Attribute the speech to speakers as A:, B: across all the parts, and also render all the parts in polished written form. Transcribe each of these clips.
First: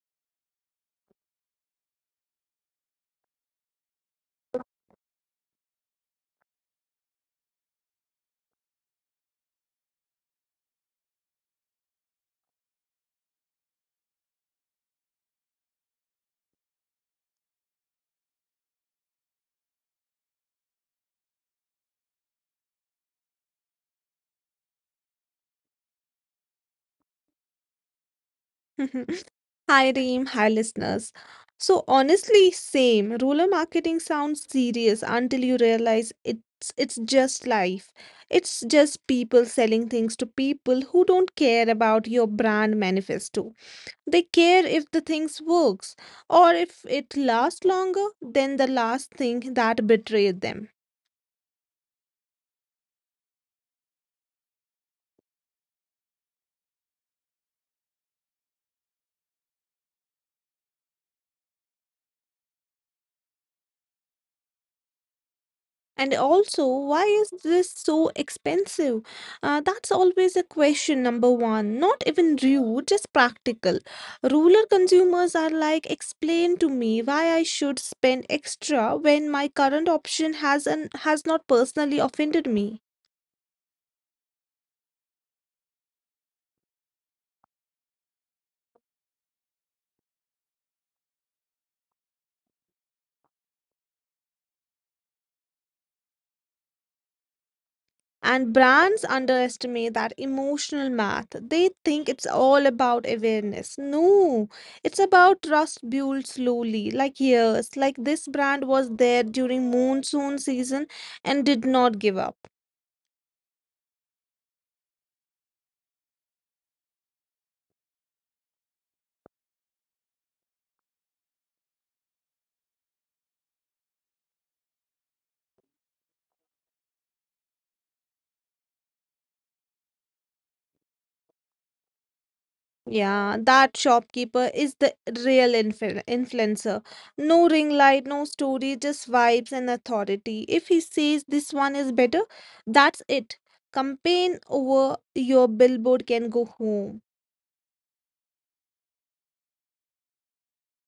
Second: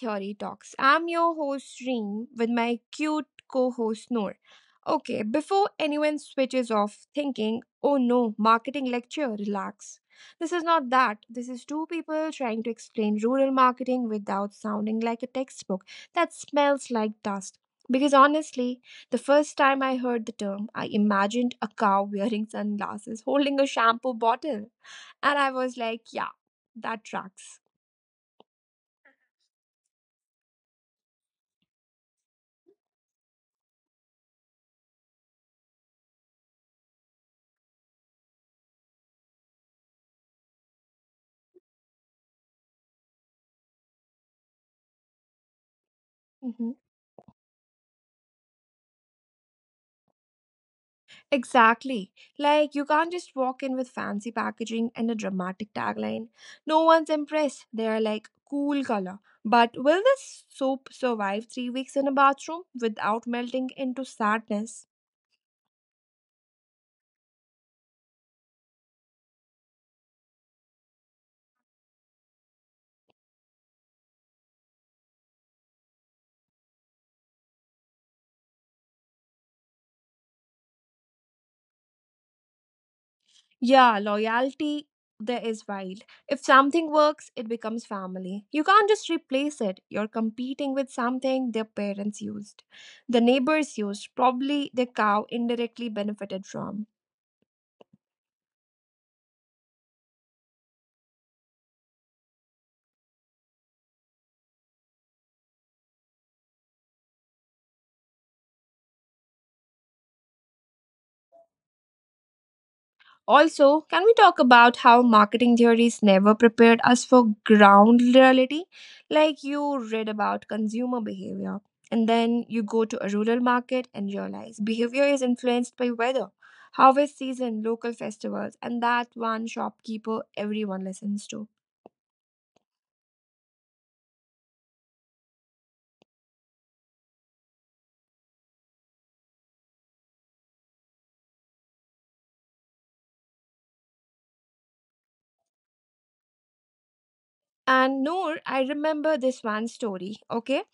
A: Theory Talks. I'm your host, Reem, with my cute co host, Noor. Okay, before anyone switches off thinking, oh no, marketing lecture, relax. This is not that. This is two people trying to explain rural marketing without sounding like a textbook that smells like dust. Because honestly, the first time I heard the term, I imagined a cow wearing sunglasses holding a shampoo bottle. And I was like, yeah, that tracks.
B: Hi, Reem. Hi, listeners. So honestly, same. Rural marketing sounds serious until you realize it's just life. It's just people selling things to people who don't care about your brand manifesto. They care if the things works or
A: Hmm.
B: if it lasts longer than the last thing that betrayed them.
A: Exactly. Like, you can't just walk in with fancy packaging and a dramatic tagline. No one's impressed. They are like, cool color. But will this soap survive 3 weeks in a bathroom without melting into sadness?
B: And also, why is this so expensive? That's always a question, number one. Not even rude, just practical. Rural consumers are like, explain to me why I should spend extra when my current option has not personally offended me.
A: Yeah, loyalty there is wild. If something works, it becomes family. You can't just replace it. You're competing with something their parents used, the neighbors used, probably the cow indirectly benefited from.
B: And brands underestimate that emotional math. They think it's all about awareness. No, it's about trust built slowly, like years. Like this brand was there during monsoon season and did not give up.
A: Also, can we talk about how marketing theories never prepared us for ground reality? Like, you read about consumer behavior, and then you go to a rural market and realize behavior is influenced by weather, harvest season, local festivals, and that one shopkeeper everyone listens to.
B: Yeah, that shopkeeper is the real influencer. No ring light, no story, just vibes and authority. If he says this one is better, that's it. Campaign over your billboard can go home.
A: And Noor, I remember this one story, okay?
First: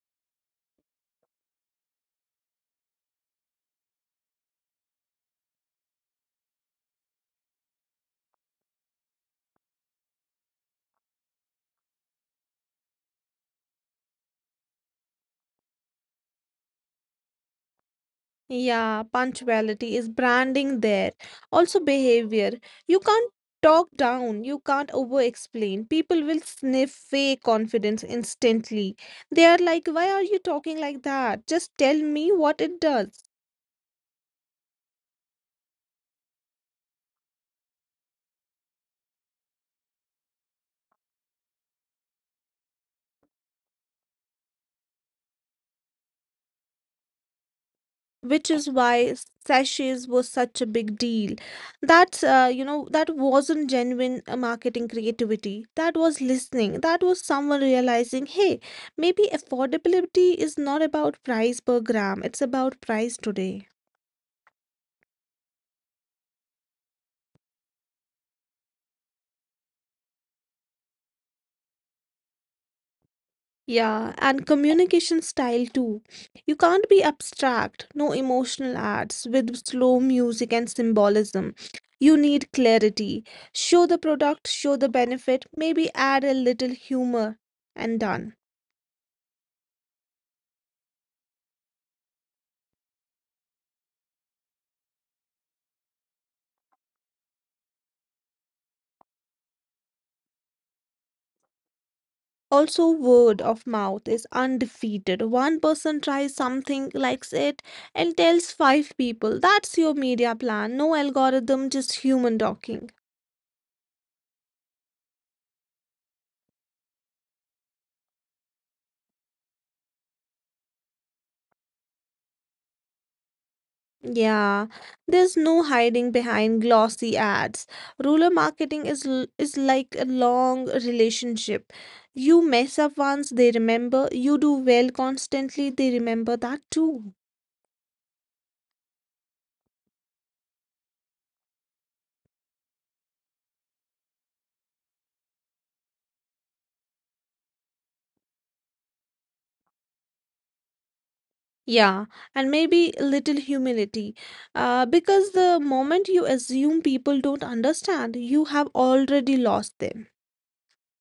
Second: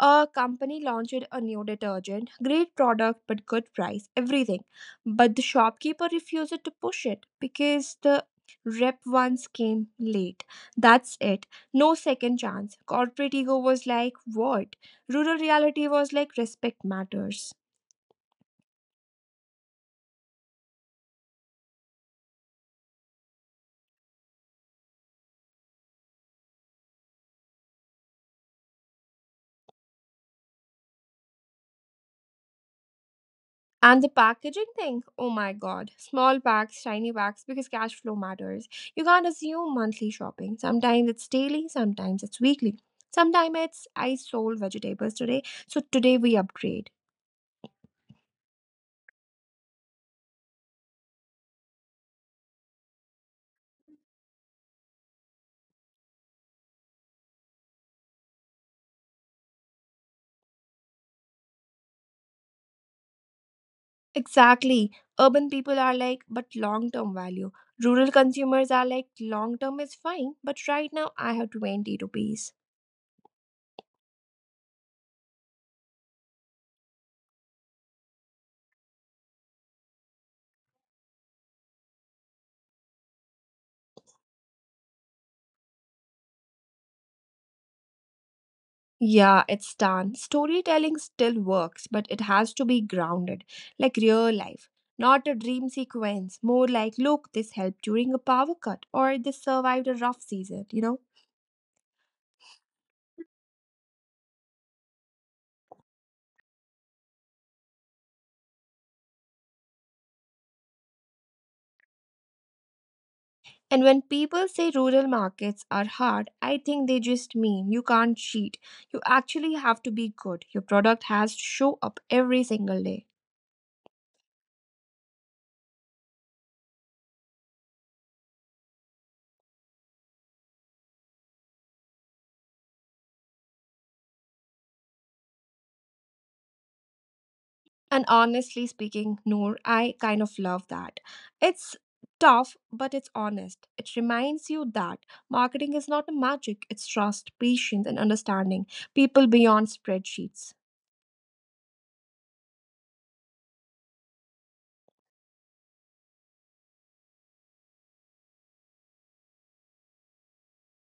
A: A company launched a new detergent, great product but good price, everything. But the shopkeeper refused to push it because the rep once came late. That's it. No second chance. Corporate ego was like, what? Rural reality was like, respect matters.
B: Yeah, punctuality is branding there. Also, behavior. You can't talk down, you can't over explain. People will sniff fake confidence instantly. They are like, why are you talking like that? Just tell me what it does.
A: And the packaging thing, oh my god, small packs, tiny packs, because cash flow matters. You can't assume monthly shopping. Sometimes it's daily, sometimes it's weekly. Sometimes it's I sold vegetables today, so today we upgrade.
B: Which is why sachets was such a big deal. That's you know that wasn't genuine marketing creativity. That was listening. That was someone realizing, hey, maybe affordability is not about price per gram, it's about price today.
A: Exactly. Urban people are like, but long term value. Rural consumers are like, long term is fine, but right now I have 20 rupees.
B: Yeah, and communication style too. You can't be abstract, no emotional ads with slow music and symbolism. You need clarity. Show the product, show the benefit, maybe add a little humor, and done.
A: Yeah, it's done. Storytelling still works, but it has to be grounded, like real life. Not a dream sequence, more like, look, this helped during a power cut, or this survived a rough season, you know?
B: Also, word of mouth is undefeated. One person tries something, likes it, and tells five people. That's your media plan. No algorithm, just human talking.
A: And when people say rural markets are hard, I think they just mean you can't cheat. You actually have to be good. Your product has to show up every single day.
B: Yeah, there's no hiding behind glossy ads. Rural marketing is is like a long relationship. You mess up once, they remember. You do well constantly, they remember that too.
A: And honestly speaking, Noor, I kind of love that. It's tough, but it's honest. It reminds you that marketing is not a magic, it's trust, patience, and understanding people beyond spreadsheets.
B: Yeah, and maybe a little humility. Because the moment you assume people don't understand, you have already lost them.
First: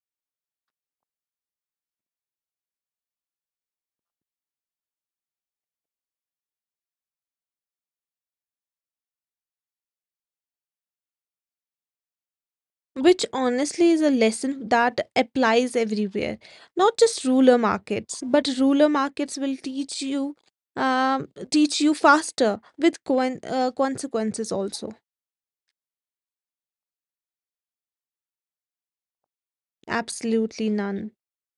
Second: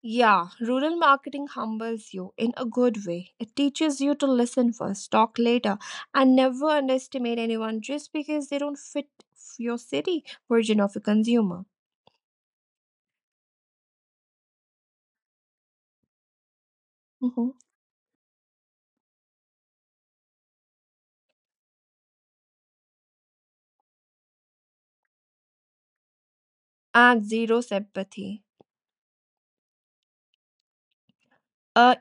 A: Yeah, rural marketing humbles you in a good way. It teaches you to listen first, talk later, and never underestimate anyone just because they don't fit your city version of a consumer.
B: Which honestly is a lesson that applies everywhere, not just
A: Mhm.
B: ruler markets, but ruler markets will teach you faster with consequences also.
A: And zero sympathy.
B: Absolutely none.
A: Uh,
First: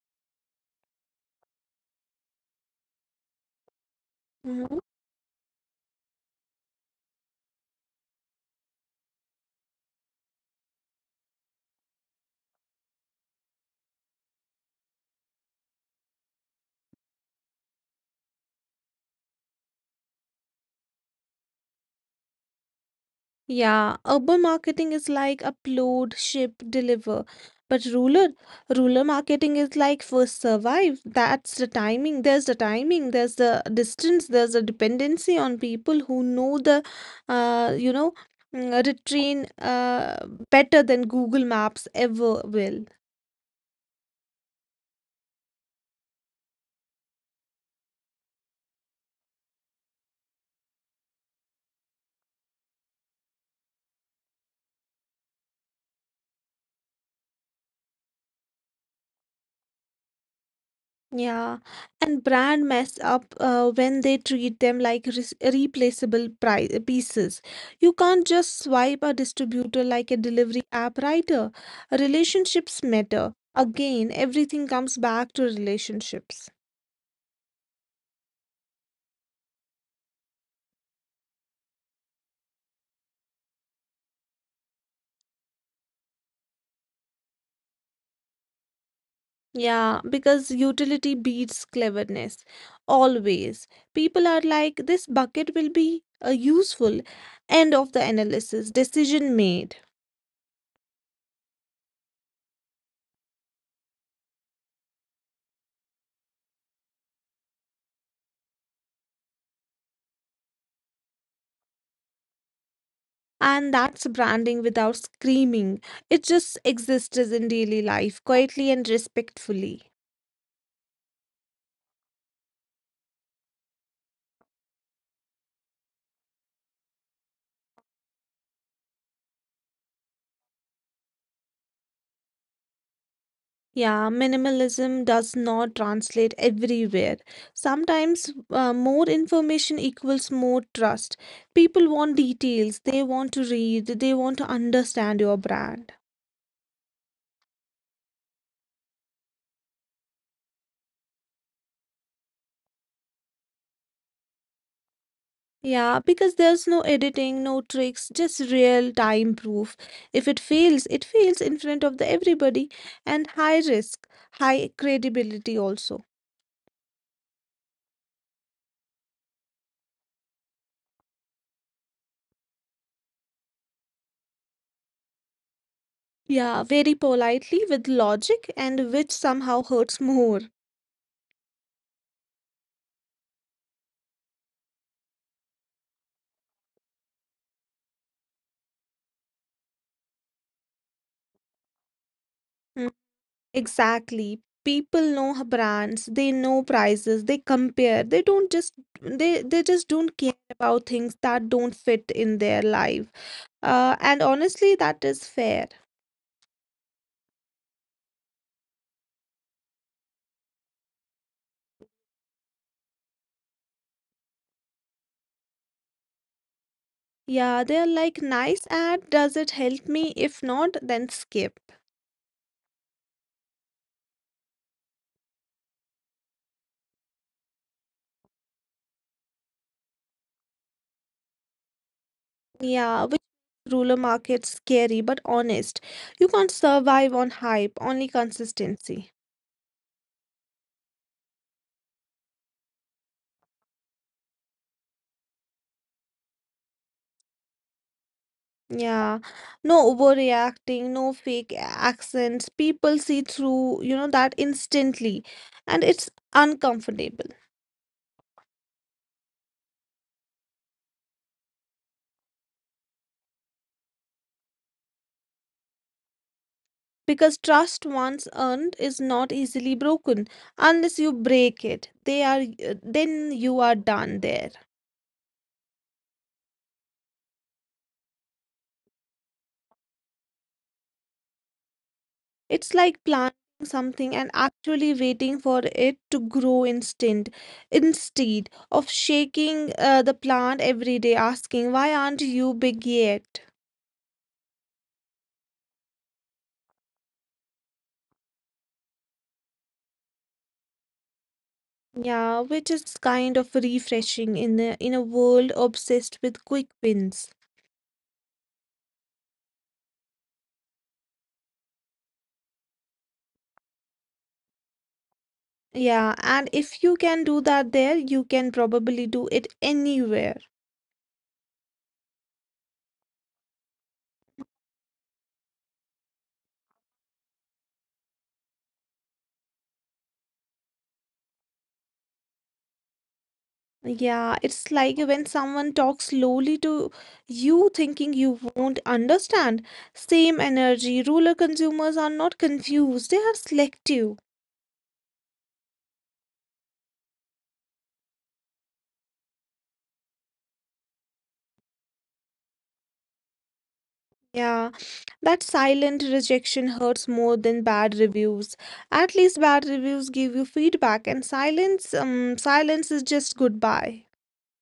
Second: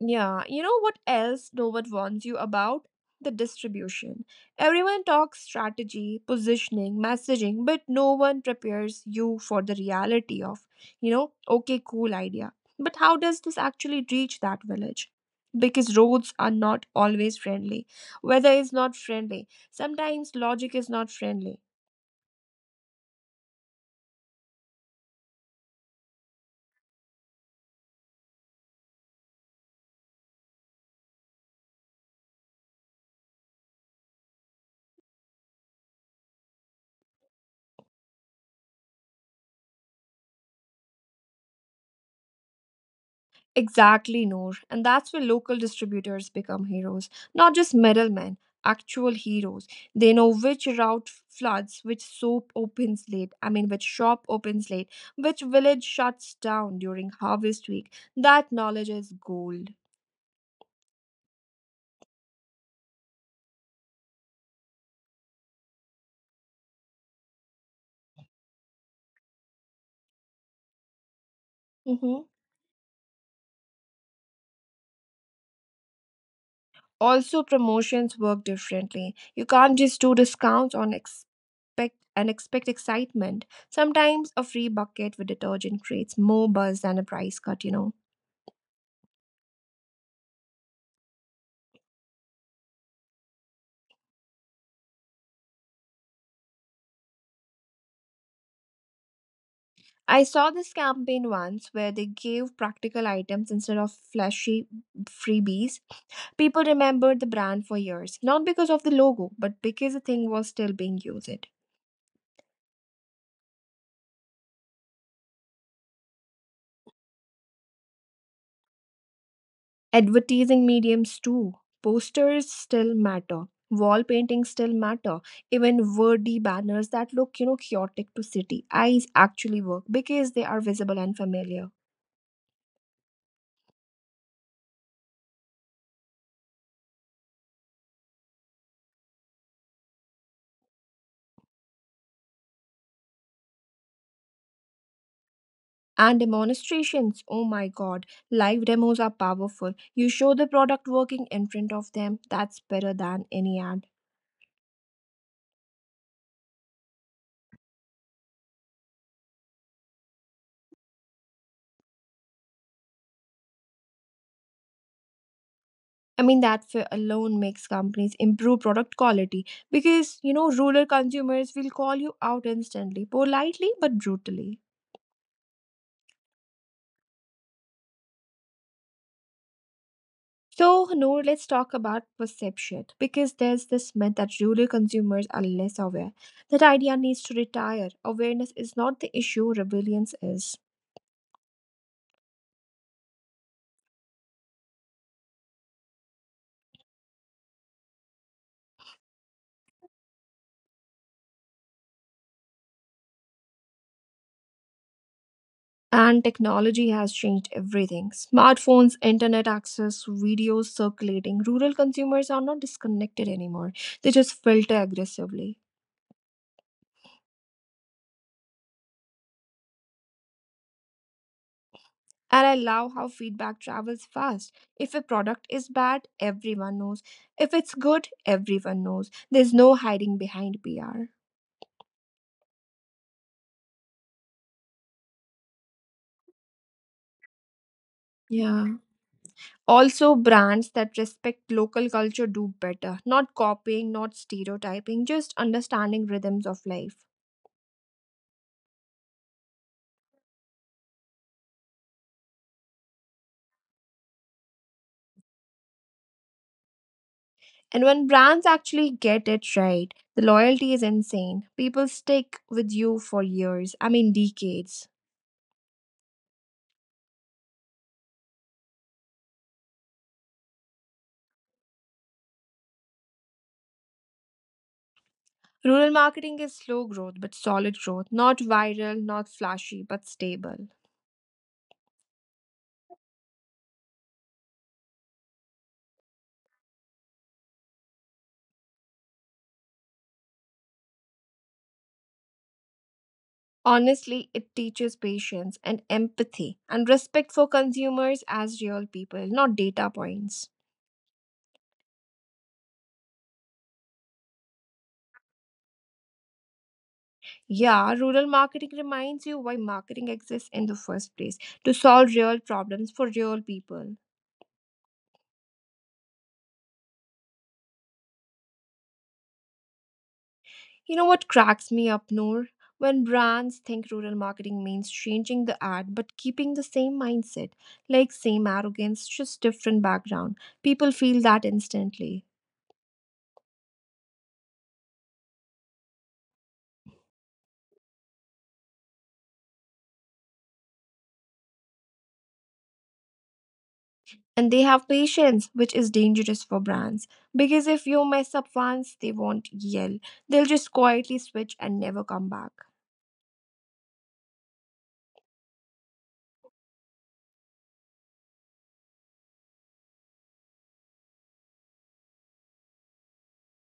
A: Yeah, you know what else Dover warns you about? The distribution. Everyone talks strategy, positioning, messaging, but no one prepares you for the reality of, you know, okay, cool idea. But how does this actually reach that village? Because roads are not always friendly. Weather is not friendly. Sometimes logic is not friendly.
B: Yeah, urban marketing is like upload, ship, deliver. But rural, rural marketing is like first survive. That's the timing. There's the timing. There's the distance. There's a dependency on people who know the, uh, you know, retrain better than Google Maps ever will.
A: Exactly, Noor. And that's where local distributors become heroes, not just middlemen, actual heroes. They know which route floods, which soap opens late, I mean, which shop opens late, which village shuts down during harvest week. That knowledge is gold.
B: Yeah, and brand mess up when they treat them like res replaceable pri pieces. You can't just swipe a distributor like a delivery app rider.
A: Hmm.
B: Relationships matter. Again, everything comes back to relationships.
A: Also, promotions work differently. You can't just do discounts on expect and expect excitement. Sometimes a free bucket with detergent creates more buzz than a price cut, you know.
B: Yeah, because utility beats cleverness. Always. People are like, this bucket will be useful. End of the analysis. Decision made.
A: I saw this campaign once where they gave practical items instead of flashy freebies. People remembered the brand for years, not because of the logo, but because the thing was still being used.
B: And that's branding without screaming. It just exists as in daily life, quietly and respectfully.
A: Advertising mediums too. Posters still matter, wall paintings still matter, even wordy banners that look, you know, chaotic to city eyes actually work because they are visible and familiar.
B: Yeah, minimalism does not translate everywhere. Sometimes more information equals more trust. People want details, they want to read, they want to understand your brand.
A: And demonstrations, oh my god, live demos are powerful. You show the product working in front of them, that's better than any ad.
B: Yeah, because there's no editing, no tricks, just real time proof. If it fails, it fails in front of the everybody, and high risk, high credibility also.
A: I mean that fear alone makes companies improve product quality, because, you know, rural consumers will call you out instantly, politely but brutally.
B: Yeah, very politely with logic and which somehow hurts more.
A: So, Noor, let's talk about perception, because there's this myth that rural consumers are less aware. That idea needs to retire. Awareness is not the issue, rebellions is.
B: Mm, Exactly. People know brands, they know prices, they compare. They just don't care about things that don't fit in their life. And honestly, that is fair.
A: And technology has changed everything: smartphones, internet access, videos circulating. Rural consumers are not disconnected anymore, they just filter aggressively.
B: Yeah, they're like nice ad, does it help me? If not, then skip.
A: And I love how feedback travels fast. If a product is bad, everyone knows. If it's good, everyone knows. There's no hiding behind PR.
B: Yeah, which ruler market scary but honest. You can't survive on hype, only
A: Yeah.
B: consistency.
A: Also, brands that respect local culture do better, not copying, not stereotyping, just understanding rhythms of life.
B: Yeah, no overreacting, no fake accents. People see through, that instantly. And it's uncomfortable
A: And when brands actually get it right, the loyalty is insane. People stick with you for years, I mean, decades.
B: because trust once earned is not easily broken unless you break it. They are, then you are done there.
A: Rural marketing is slow growth but solid growth, not viral, not flashy, but stable.
B: It's like planting something and actually waiting for it to grow instant instead of shaking the plant every day, asking, why aren't you big yet?
A: Honestly, it teaches patience and empathy and respect for consumers as real people, not data points.
B: Yeah, which is kind of refreshing in a world obsessed with quick wins.
A: Yeah, rural marketing reminds you why marketing exists in the first place: to solve real problems for real people.
B: Yeah, and if you can do that there, you can probably do it anywhere.
A: You know what cracks me up, Noor? When brands think rural marketing means changing the ad but keeping the same mindset, like same arrogance, just different background. People feel that instantly.
B: Yeah, it's like when someone talks slowly to you, thinking you won't understand. Same energy. Rural consumers are not confused, they are selective.
A: And they have patience, which is dangerous for brands. Because if you mess up once, they won't yell. They'll just quietly switch and never come back.
B: Yeah, that silent rejection hurts more than bad reviews. At least bad reviews give you feedback, and silence, silence is just goodbye.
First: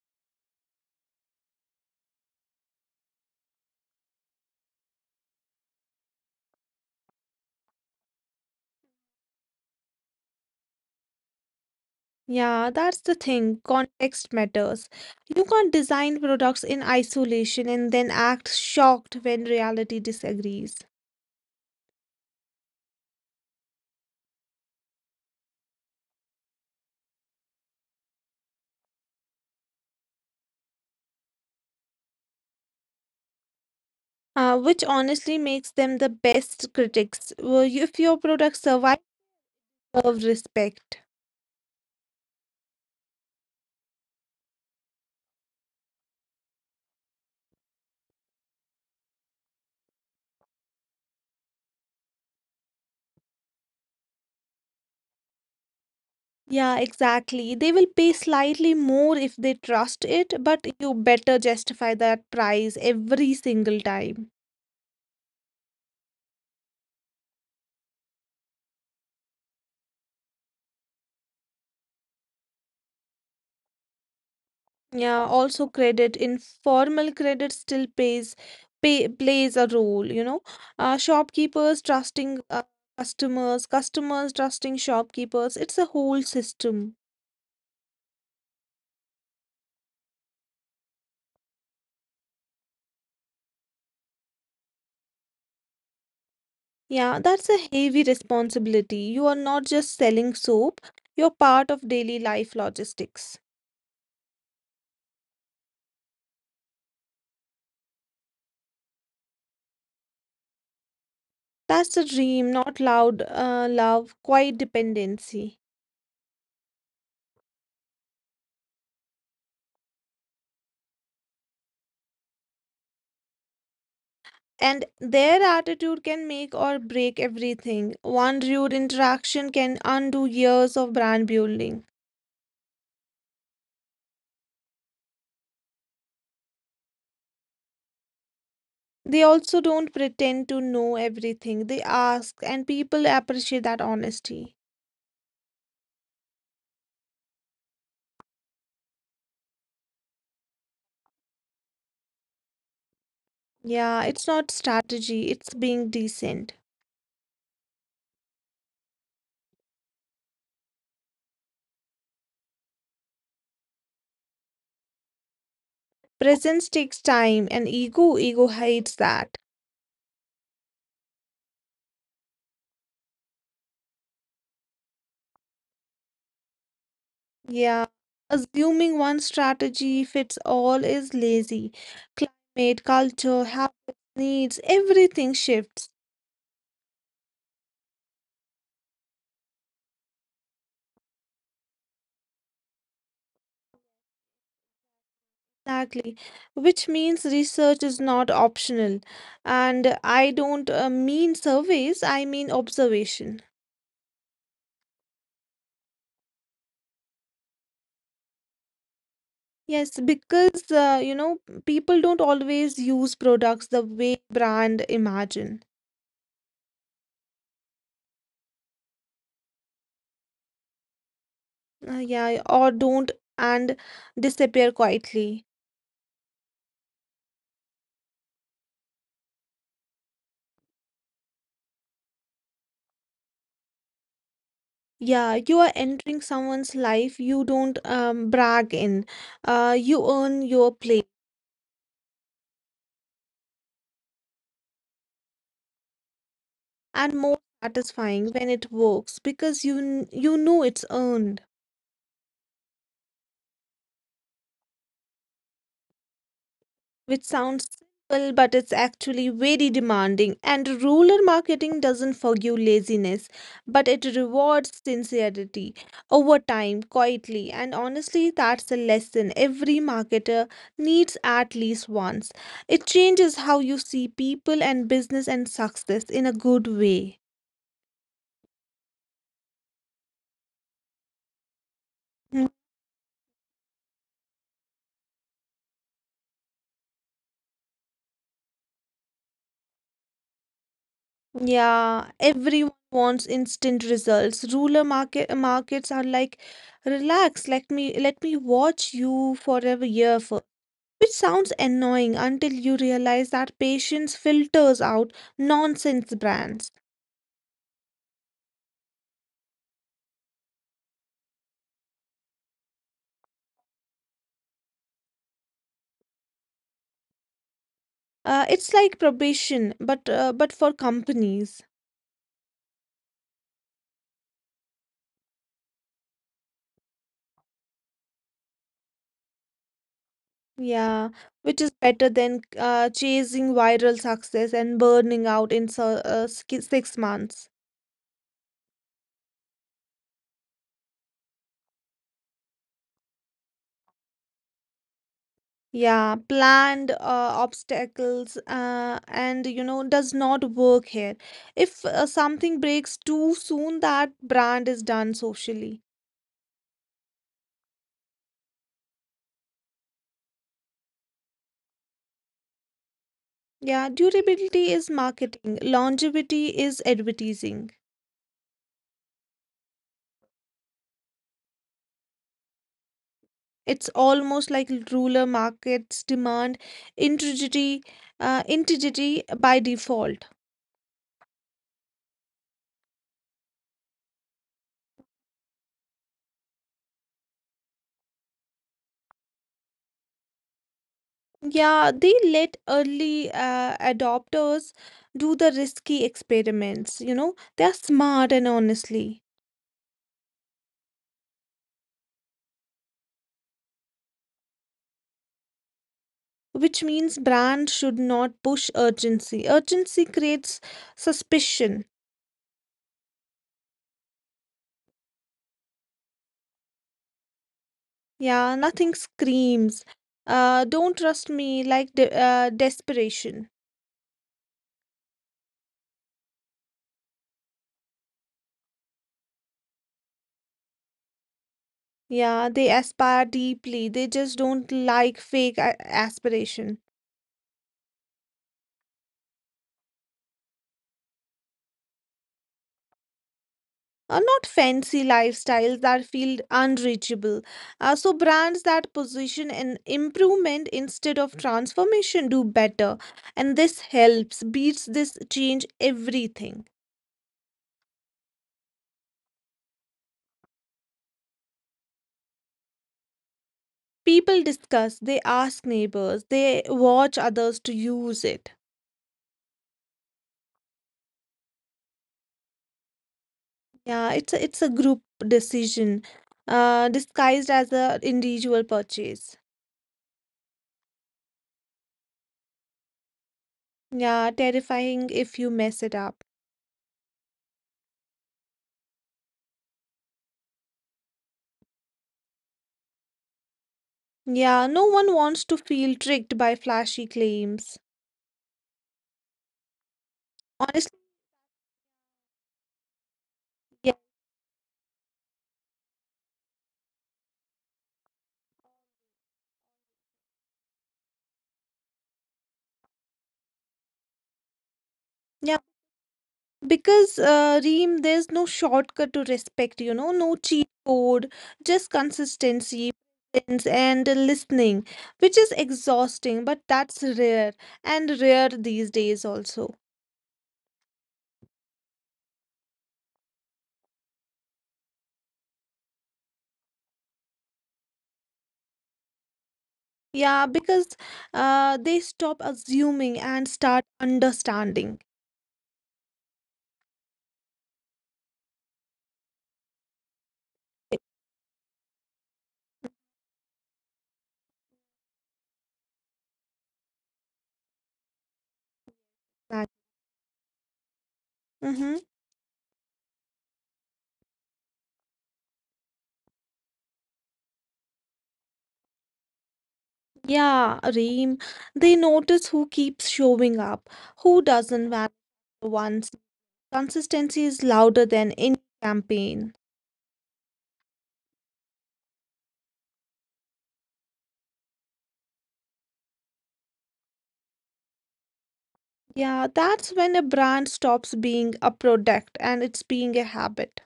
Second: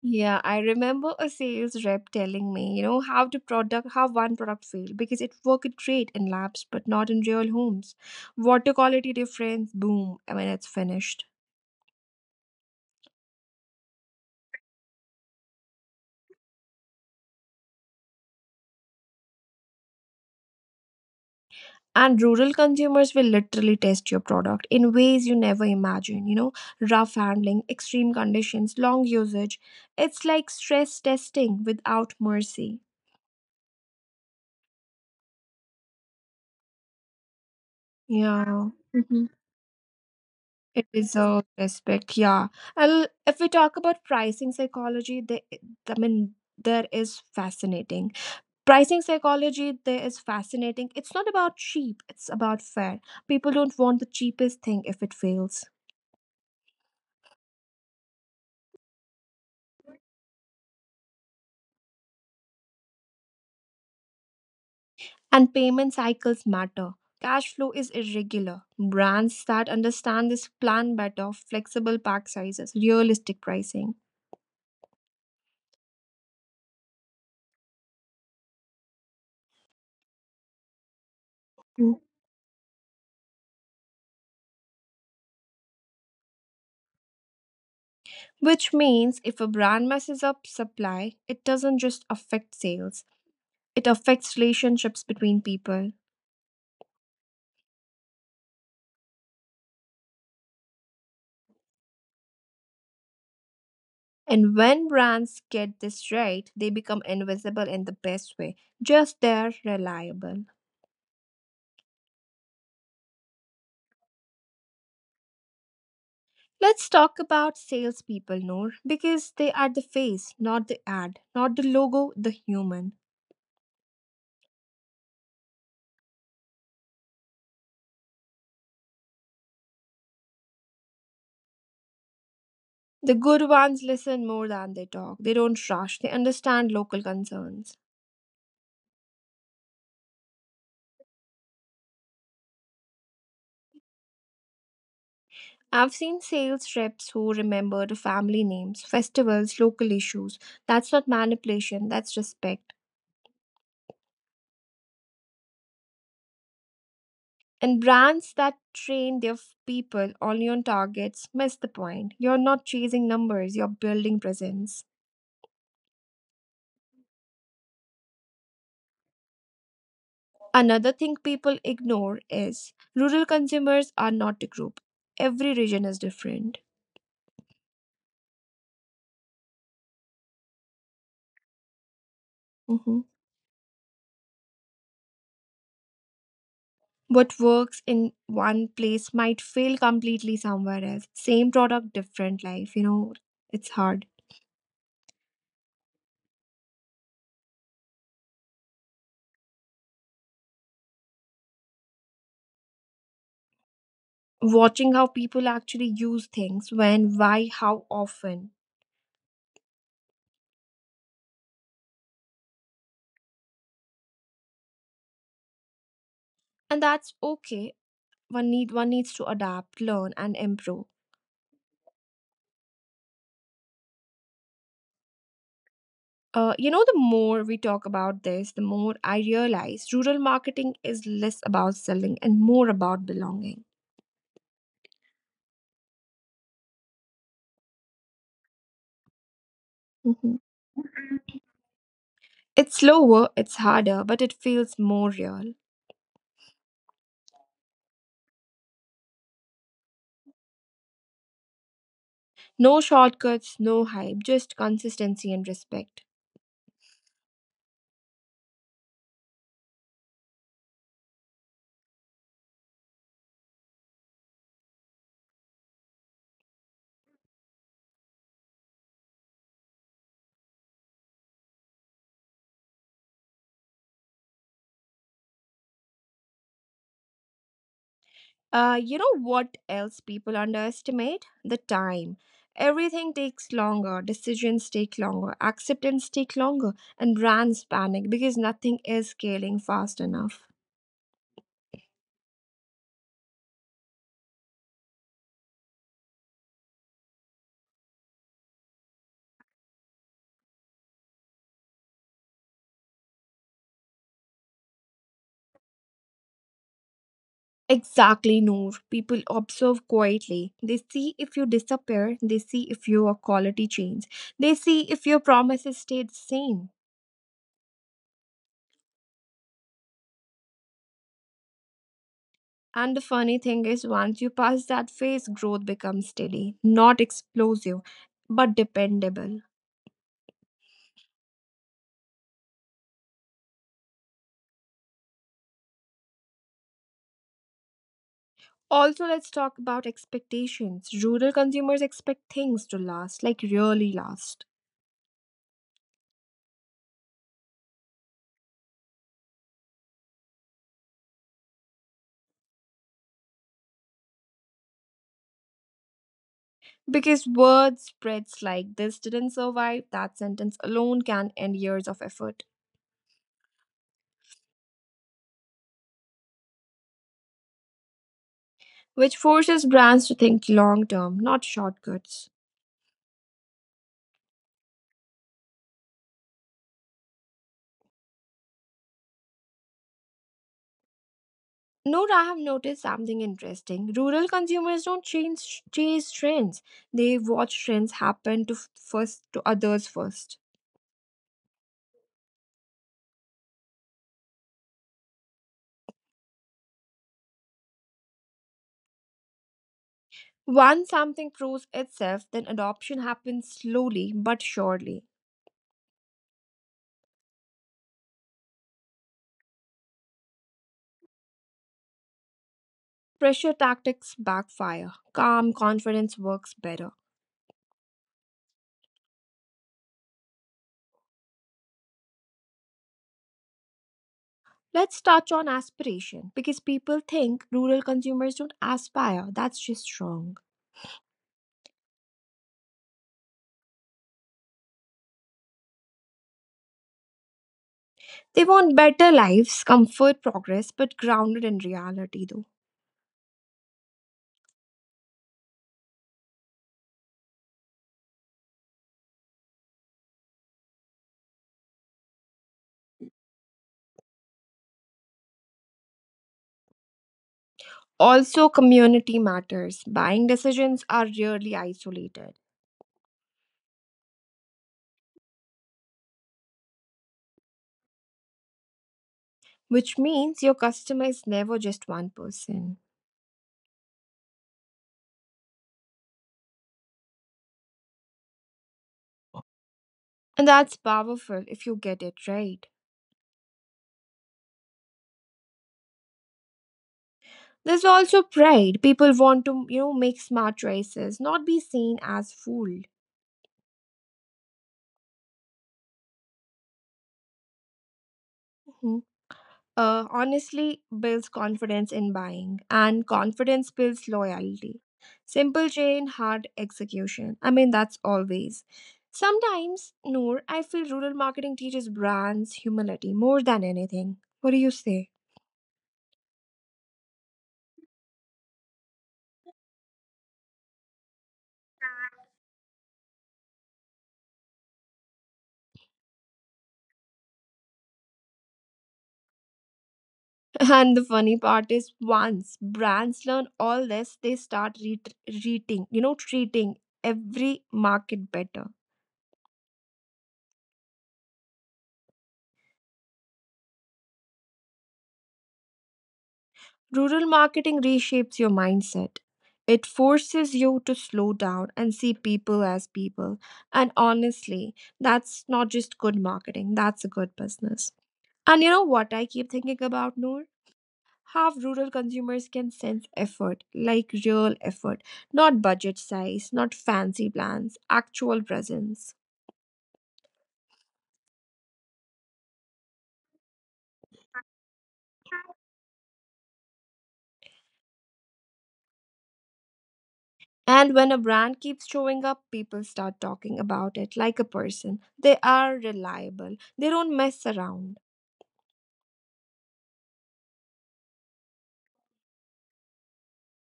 A: Yeah, I remember a sales rep telling me, you know, how one product failed because it worked great in labs but not in real homes. Water quality difference, boom, I mean it's finished.
B: Yeah, that's the thing. Context matters. You can't design products in isolation and then act shocked when reality disagrees.
A: And rural consumers will literally test your product in ways you never imagine, you know, rough handling, extreme conditions, long usage. It's like stress testing without mercy.
B: Which honestly makes them the best critics. Well, if your product
A: Yeah.
B: survives, serve
A: It
B: respect.
A: deserves respect, yeah. And if we talk about pricing psychology, I mean, there is fascinating. Pricing psychology, there is fascinating. It's not about cheap, it's about fair. People don't want the cheapest thing if it fails.
B: Yeah, exactly. They will pay slightly more if they trust it, but you better justify that price every single time.
A: And payment cycles matter. Cash flow is irregular. Brands that understand this plan better, flexible pack sizes, realistic pricing.
B: Yeah, also credit, informal credit still plays a role, Shopkeepers
A: Mm.
B: trusting customers, customers trusting shopkeepers. It's a whole system.
A: Which means if a brand messes up supply, it doesn't just affect sales, it affects relationships between people.
B: Yeah, that's a heavy responsibility. You are not just selling soap, you're part of daily life logistics.
A: And when brands get this right, they become invisible in the best way. Just they're reliable.
B: That's the dream, not loud love, quiet dependency.
A: Let's talk about salespeople, Noor, because they are the face, not the ad, not the logo, the human.
B: And their attitude can make or break everything. One rude interaction can undo years of brand building.
A: The good ones listen more than they talk. They don't rush, they understand local concerns.
B: They also don't pretend to know everything. They ask, and people appreciate that honesty.
A: I've seen sales reps who remember the family names, festivals, local issues. That's not manipulation, that's respect.
B: Yeah, it's not strategy, it's being decent.
A: And brands that train their people only on targets miss the point. You're not chasing numbers, you're building presence.
B: Presence takes time, and ego, ego hates that.
A: Another thing people ignore is rural consumers are not a group. Every region is different.
B: Yeah, assuming one strategy fits all is lazy. Climate,
A: Mhm.
B: culture, habits, needs, everything shifts.
A: What works in one place might fail completely somewhere else. Same product, different life. You know, it's hard.
B: Exactly, which means research is not optional. And I don't mean surveys, I mean observation.
A: Watching how people actually use things, when, why, how often.
B: Yes, because people don't always use products the way brand imagine.
A: And that's okay. One needs to adapt, learn and improve.
B: Yeah, or don't and disappear quietly.
A: You know, the more we talk about this, the more I realize rural marketing is less about selling and more about belonging.
B: Yeah, you are entering someone's life you don't brag in. You earn
A: Mhm.
B: your place,
A: It's slower, it's harder, but it feels more real.
B: and more satisfying when it works because you know it's earned.
A: No shortcuts, no hype, just consistency and respect.
B: Which sounds simple but it's actually very demanding. And rural marketing doesn't forgive laziness, but it rewards sincerity over time, quietly. And honestly, that's a lesson every marketer needs at least once. It changes how you see people and business and success in a good way.
A: You know what else people underestimate? The time.
B: Mm,
A: Everything takes longer, decisions take longer, acceptance take longer, and brands panic because nothing is scaling fast enough.
B: Yeah, everyone wants instant results. Ruler markets are like, relax, let me watch you for a year for. Which sounds annoying until you realize that patience filters out nonsense brands.
A: Exactly, Noor. People observe quietly. They see if you disappear, they see if your quality changes, they see if your promises stay the same.
B: It's like probation, but for companies.
A: And the funny thing is, once you pass that phase, growth becomes steady, not explosive, but dependable.
B: Yeah, which is better than chasing viral success and burning out in 6 months.
A: Also, let's talk about expectations. Rural consumers expect things to last, like really last.
B: Yeah, planned obstacles and does not work here. If something breaks too soon, that brand is done socially.
A: Because word spreads like this didn't survive, that sentence alone can end years of effort.
B: Yeah, durability is marketing, longevity is advertising.
A: Which forces brands to think long term, not shortcuts.
B: It's almost like ruler markets demand integrity, integrity by default.
A: Note I have noticed something interesting. Rural consumers don't chase trends. They watch trends happen to first, to others first.
B: Yeah, they let early adopters do the risky experiments. You know, they're smart and honestly,
A: Once something proves itself, then adoption happens slowly but surely.
B: which means brand should not push urgency. Urgency creates suspicion.
A: Pressure tactics backfire. Calm confidence works better.
B: Yeah, nothing screams. Don't trust me like de desperation.
A: Let's touch on aspiration, because people think rural consumers don't aspire. That's just wrong.
B: Yeah, they aspire deeply. They just don't like fake a aspiration.
A: They want better lives, comfort, progress, but grounded in reality, though.
B: Not fancy lifestyles that feel unreachable. So brands that position an improvement instead of transformation do better. And this helps, beats this change everything.
A: Also, community matters. Buying decisions are rarely isolated,
B: People discuss, they ask neighbors, they watch others to use it.
A: which means your customer is never just one person.
B: Yeah, it's a group decision, disguised as a individual purchase.
A: And that's powerful if you get it right.
B: Yeah, terrifying if you mess it up.
A: There's also pride. People want to, you know, make smart choices, not be seen as fool.
B: Yeah, no one wants to feel tricked by flashy claims. Honestly,
A: Honestly builds confidence in buying, and confidence
B: yeah,
A: builds loyalty. Simple chain, hard execution. I mean, that's always. Sometimes, Noor, I feel rural marketing teaches brands humility more than anything. What do you say?
B: yeah, because Reem, there's no shortcut to respect, you know, no cheat code, just consistency presence, and listening, which is exhausting, but that's rare and rare these days also.
A: And the funny part is, once brands learn all this, they start treating every market better.
B: Yeah, because they stop assuming and start understanding.
A: Rural marketing reshapes your mindset. It forces you to slow down and see people as people. And honestly, that's not just good marketing, that's a good business. And you know what I keep
B: That.
A: thinking about, Noor? How
B: Mm-hmm.
A: rural consumers can sense effort, like real effort, not budget size, not fancy plans, actual presence.
B: Yeah, Reem. They notice who keeps showing up, who doesn't matter once. Consistency is louder than any campaign.
A: And when a brand keeps showing up, people start talking about it like a person. They are reliable, they don't mess around.
B: Yeah, that's when a brand stops being a product and it's being a habit.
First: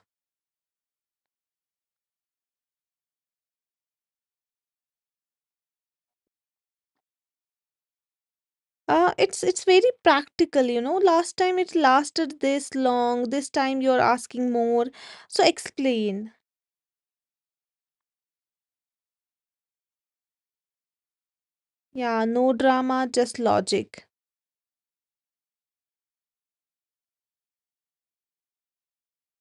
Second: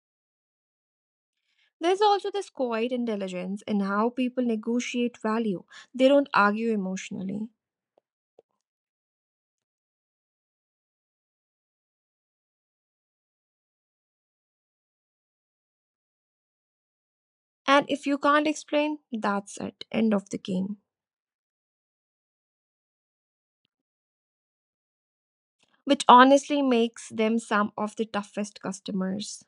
A: There's also this quiet intelligence in how people negotiate value. They don't argue emotionally.
B: It's very practical, you know. Last time it lasted this long, this time you're asking more. So explain.
A: And if you can't explain, that's it, end of the game.
B: Yeah, no drama, just logic.
A: Which honestly makes them some of the toughest customers.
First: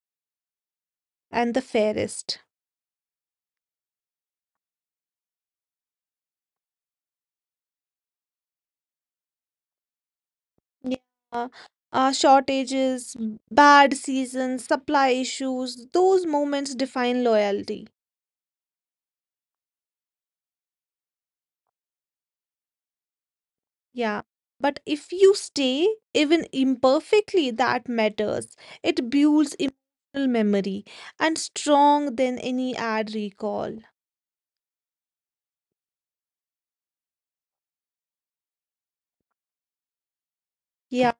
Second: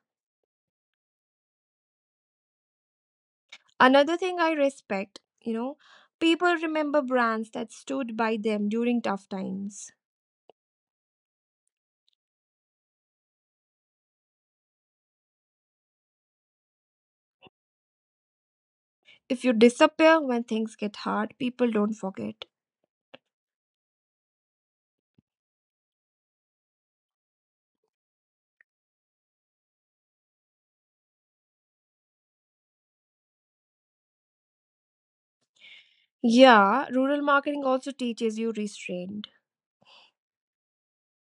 B: And the fairest.
A: Another thing I respect, you know, people remember brands that stood by them during tough times.
B: Yeah, shortages, bad seasons, supply issues, those moments define loyalty.
A: If you disappear when things get hard, people don't forget.
B: Yeah. But if you stay, even imperfectly, that matters. It builds emotional memory and strong than any ad recall.
A: Yeah, rural marketing also teaches you restraint.
B: Yeah,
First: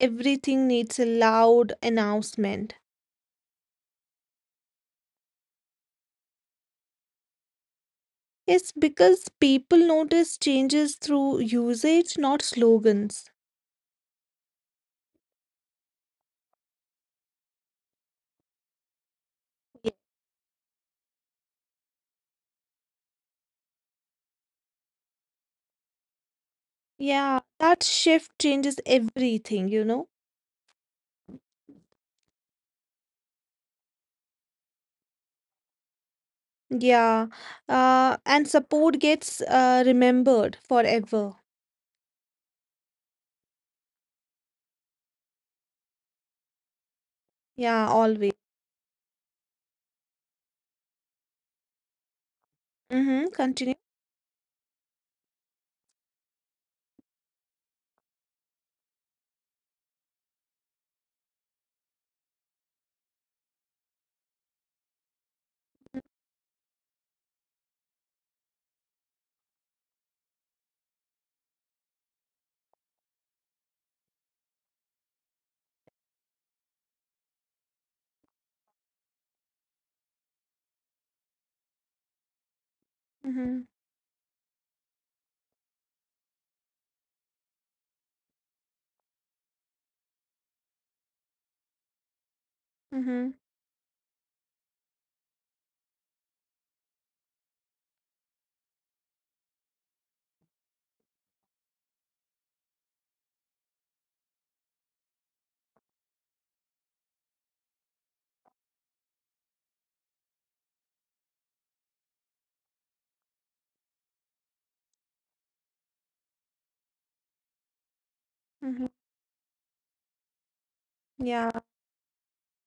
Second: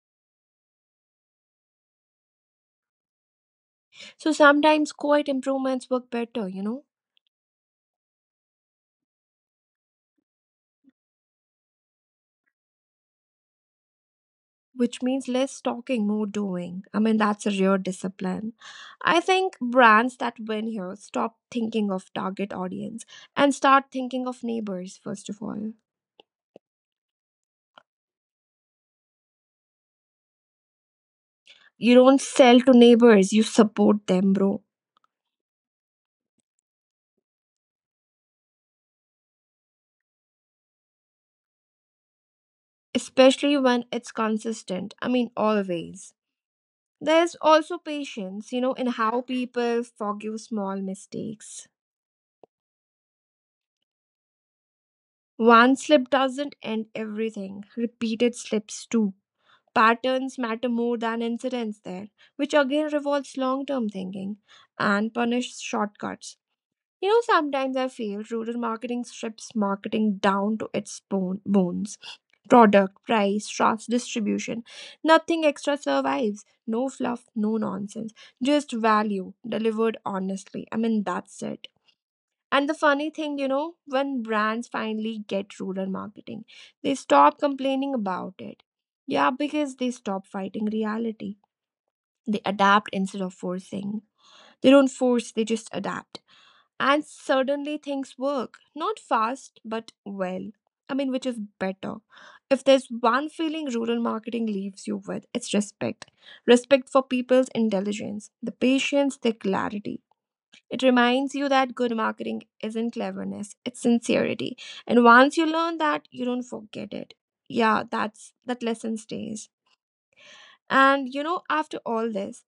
B: everything needs a loud announcement.
A: So sometimes quiet improvements work better, you know,
B: Yes, because people notice changes through usage, not slogans.
A: which means less talking, more doing. I mean, that's a real discipline. I think brands that win here stop thinking of target audience and start thinking of neighbors, first of all.
B: Yeah, that shift changes everything, you know?
A: You don't sell to neighbors, you support them, bro.
B: Yeah. And support gets remembered forever.
A: Especially when it's consistent. I mean, always. There's also
B: Yeah, always.
A: patience, you know, in how people forgive small mistakes.
B: Mm-hmm. Continue.
A: One slip doesn't end everything, repeated slips do. Patterns matter more than incidents there, which again revolves long term thinking and punish shortcuts. You know, sometimes I feel rural marketing strips marketing down to its bone, bones. Product, price, shops, distribution. Nothing extra survives. No fluff, no nonsense. Just value delivered honestly. I mean, that's it. And the funny thing, you
B: Mm-hmm.
A: know, when brands finally get rural marketing, they stop complaining about it. Yeah, because they stop fighting reality. They adapt
B: Mm-hmm.
A: instead of forcing. They don't force, they just adapt. And suddenly things work. Not fast, but well. I mean, which is better. If there's one feeling rural marketing leaves you with, it's respect. Respect for people's intelligence, the patience, their clarity, it reminds you that good marketing isn't cleverness, it's sincerity. And once you learn that, you don't forget it. Yeah, that's that
B: Mm-hmm.
A: lesson stays. And you
B: Yeah.
A: know, after all this,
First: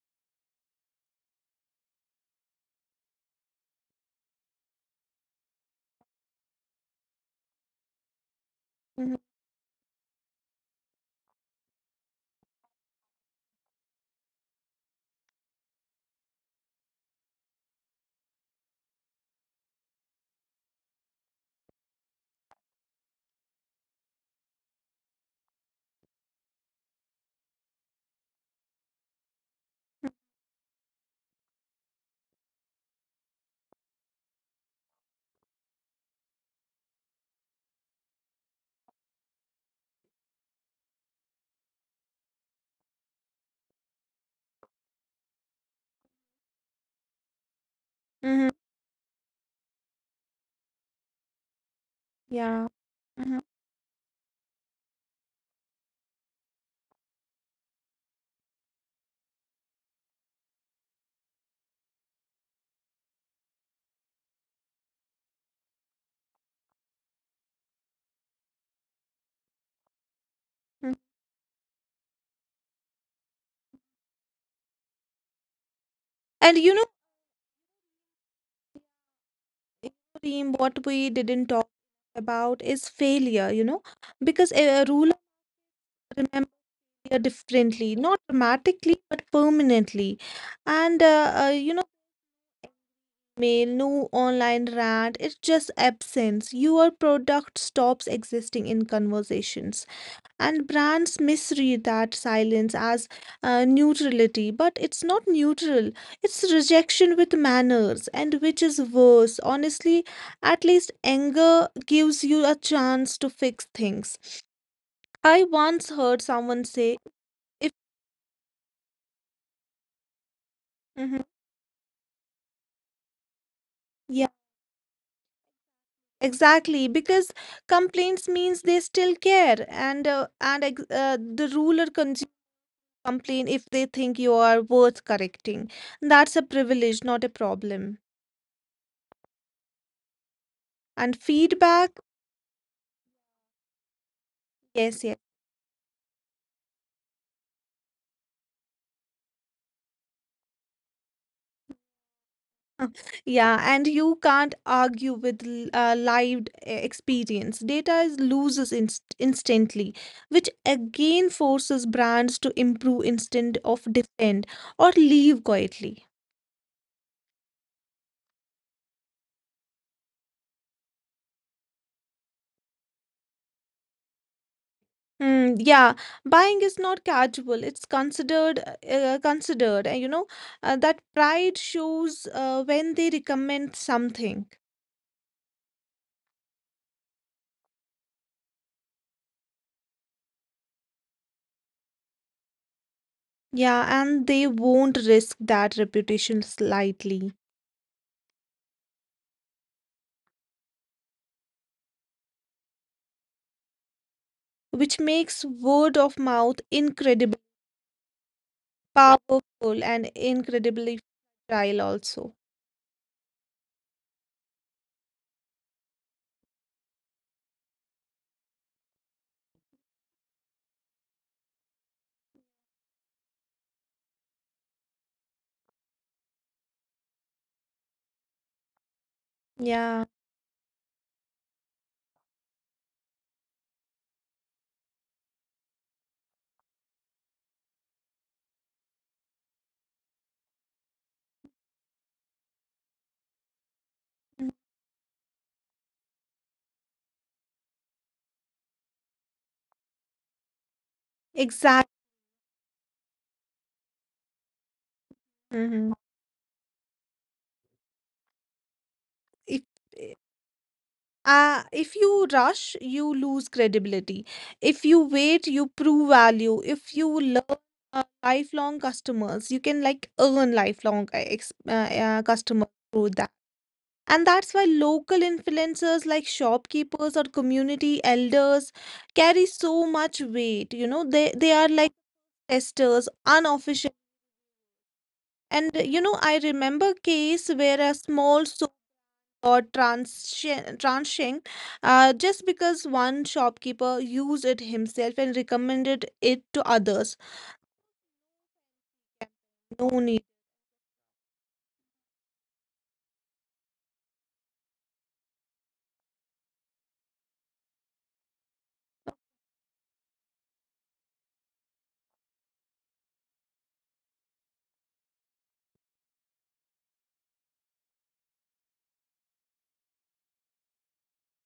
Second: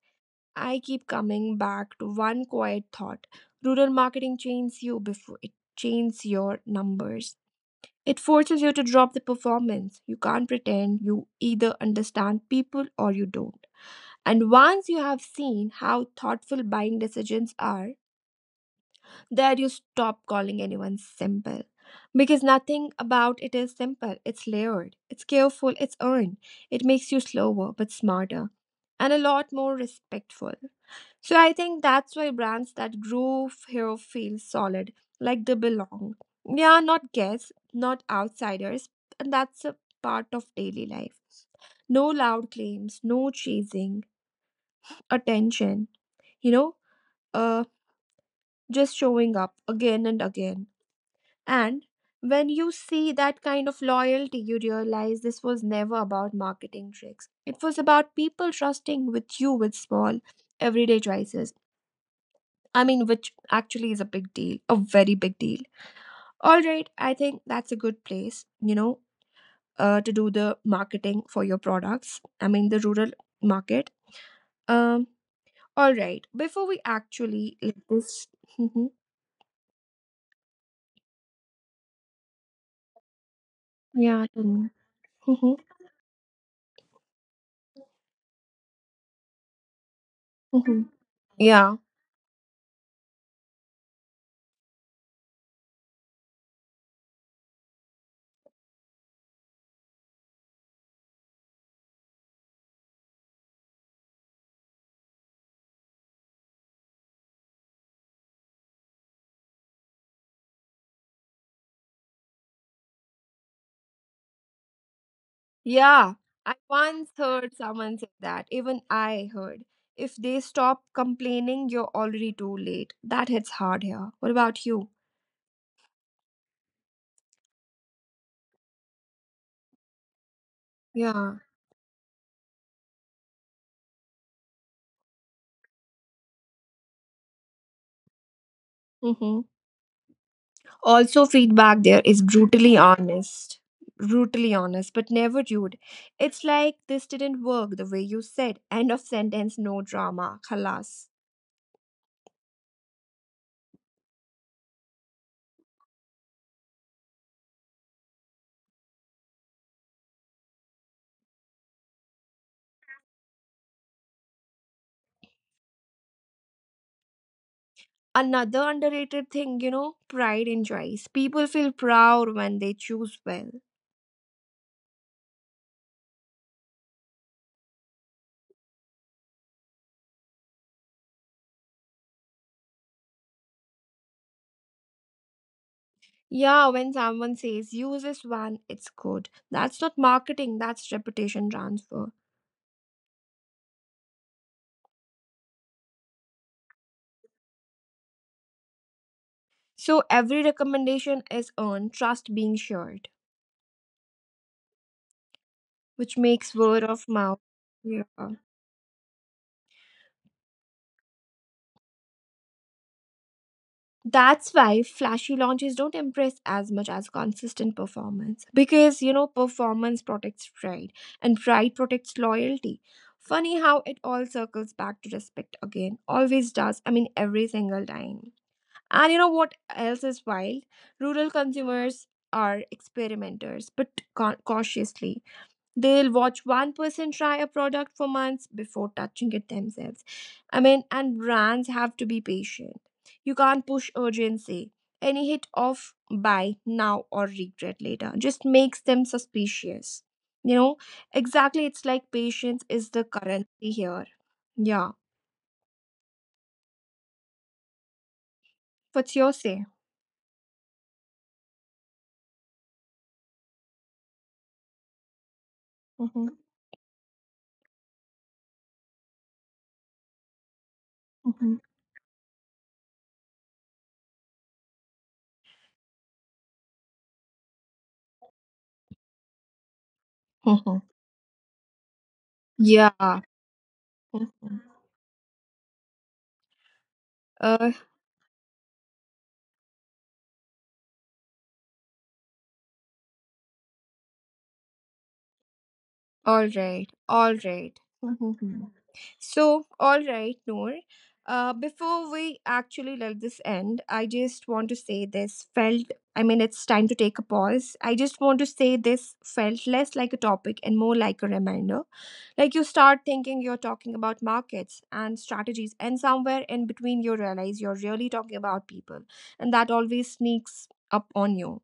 A: I keep coming back to one quiet thought. Rural marketing chains you before it chains your numbers. It forces you to drop
B: Mm-hmm.
A: the performance. You can't pretend; you either understand people or you don't. And once you have seen how thoughtful buying decisions are, there you stop calling anyone simple. Because nothing about it is simple. It's layered, it's careful, it's earned. It makes you slower but smarter and a lot more respectful. So I think that's why brands that grow here feel solid, like they belong. Yeah, not guests, not outsiders, and that's a part of daily life. No loud claims, no chasing, attention, you know, uh,
B: Mm-hmm.
A: just showing up again and again. And when
B: Yeah.
A: you see
B: Mm-hmm.
A: that kind of loyalty, you realize this was never about marketing tricks. It was about people trusting with you with small, everyday choices. I mean, which actually is a big deal, a very big deal. All right, I think that's a good place, to do the
B: Hmm.
A: marketing for your products. I mean, the rural market. Um, all right,
B: And you
A: before
B: know,
A: we actually let this,
B: Reem, what we didn't talk about is failure, you know,
A: yeah,
B: because
A: tell me.
B: a ruler
A: Mhm,
B: remember differently, not dramatically, but permanently.
A: mhm,
B: And uh, uh, you
A: yeah.
B: know, mail, no online rant, it's just absence. Your product stops existing in conversations. And brands misread that silence as neutrality, but it's not neutral, it's rejection with manners, and which is worse. Honestly, at least anger gives you a chance to fix things. I once
A: Yeah,
B: heard someone
A: I
B: say,
A: once heard
B: if,
A: someone say that. Even I heard. If they stop
B: mhm.
A: complaining, you're already too late. That hits hard here. What about you?
B: Exactly, because complaints means they still care, and
A: Yeah.
B: the ruler consumer complain if they think you are worth correcting. That's a privilege, not a problem.
A: Mm-hmm.
B: And
A: Also, feedback
B: feedback,
A: there is brutally honest. Brutally honest,
B: yes, yes,
A: but never rude. It's like this didn't work the way you said. End of sentence, no drama. Khalas.
B: yeah, and you can't argue with lived experience. Data is loses instantly, which again forces brands to improve instead of defend or leave quietly.
A: Another underrated thing, you know, pride in choice. People feel proud when they choose well.
B: Mm, yeah, buying is not casual. It's considered considered, and you know that pride shows when they recommend something.
A: Yeah, when someone says use this one, it's good. That's not marketing, that's reputation transfer.
B: Yeah, and they won't risk that reputation slightly,
A: So every recommendation is earned, trust being shared,
B: which makes word
A: which
B: of
A: makes
B: mouth
A: word of mouth.
B: incredibly
A: Yeah.
B: powerful and incredibly fragile also.
A: That's why flashy launches don't impress as much as consistent performance. Because, you know, performance protects pride and pride protects loyalty. Funny how it all circles back to respect again. Always does. I mean, every single time. And you know what else
B: Yeah,
A: is wild? Rural consumers are experimenters, but cautiously. They'll watch one person try a product for months before touching it themselves. I mean, and brands have to be patient. You can't push urgency. Any hit of buy now or regret later just makes them suspicious. You know, exactly. It's
B: exactly.
A: like patience is the currency here. Yeah. What's your say?
B: If you rush, you lose credibility. If you wait, you prove
A: Hmm,
B: value. If you learn lifelong customers, you can like earn lifelong
A: hmm,
B: ex customers through that. And that's why local influencers like shopkeepers or community elders carry so much
A: hmm.
B: weight. You know, they are like
A: Yeah.
B: testers, unofficial.
A: Mhm.
B: And you know, I remember case
A: Uh,
B: where a small or transient just because one shopkeeper used it himself and recommended
A: all
B: it to
A: right,
B: others.
A: all right. Mhm. So, all
B: No
A: right,
B: need.
A: Noor. Before we actually let this end, I just want to say this felt, I mean, it's time to take a pause. I just want to say this felt less like a topic and more like a reminder. Like you start thinking you're talking about markets and strategies, and somewhere in between, you realize you're really talking about people, and that always sneaks up on you.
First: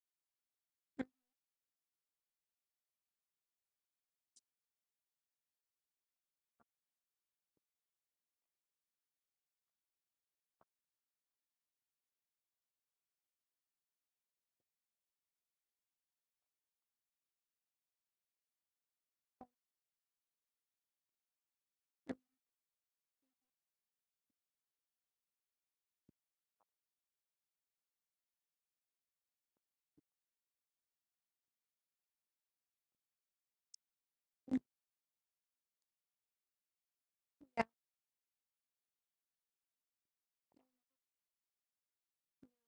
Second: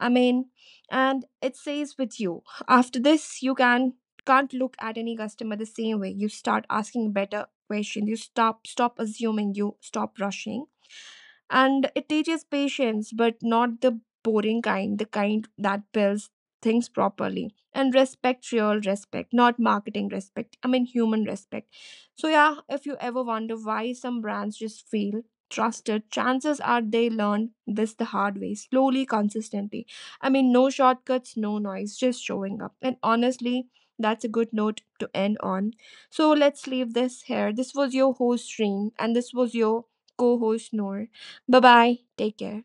A: Amen. And it says with you, after this, you can't look at any customer the same way. You start asking better questions. You stop assuming. You stop rushing and it teaches patience, but not the boring kind, the kind that builds things properly. And respect, real respect, not marketing respect. I mean, human respect. So, yeah, if you ever wonder why some brands just fail, trusted, chances are they learned this the hard way, slowly, consistently. I mean, no shortcuts, no noise, just showing up. And honestly, that's a good note to end on. So let's leave this here. This was your host, Stream, and this was your co host, Noor. Bye bye. Take care.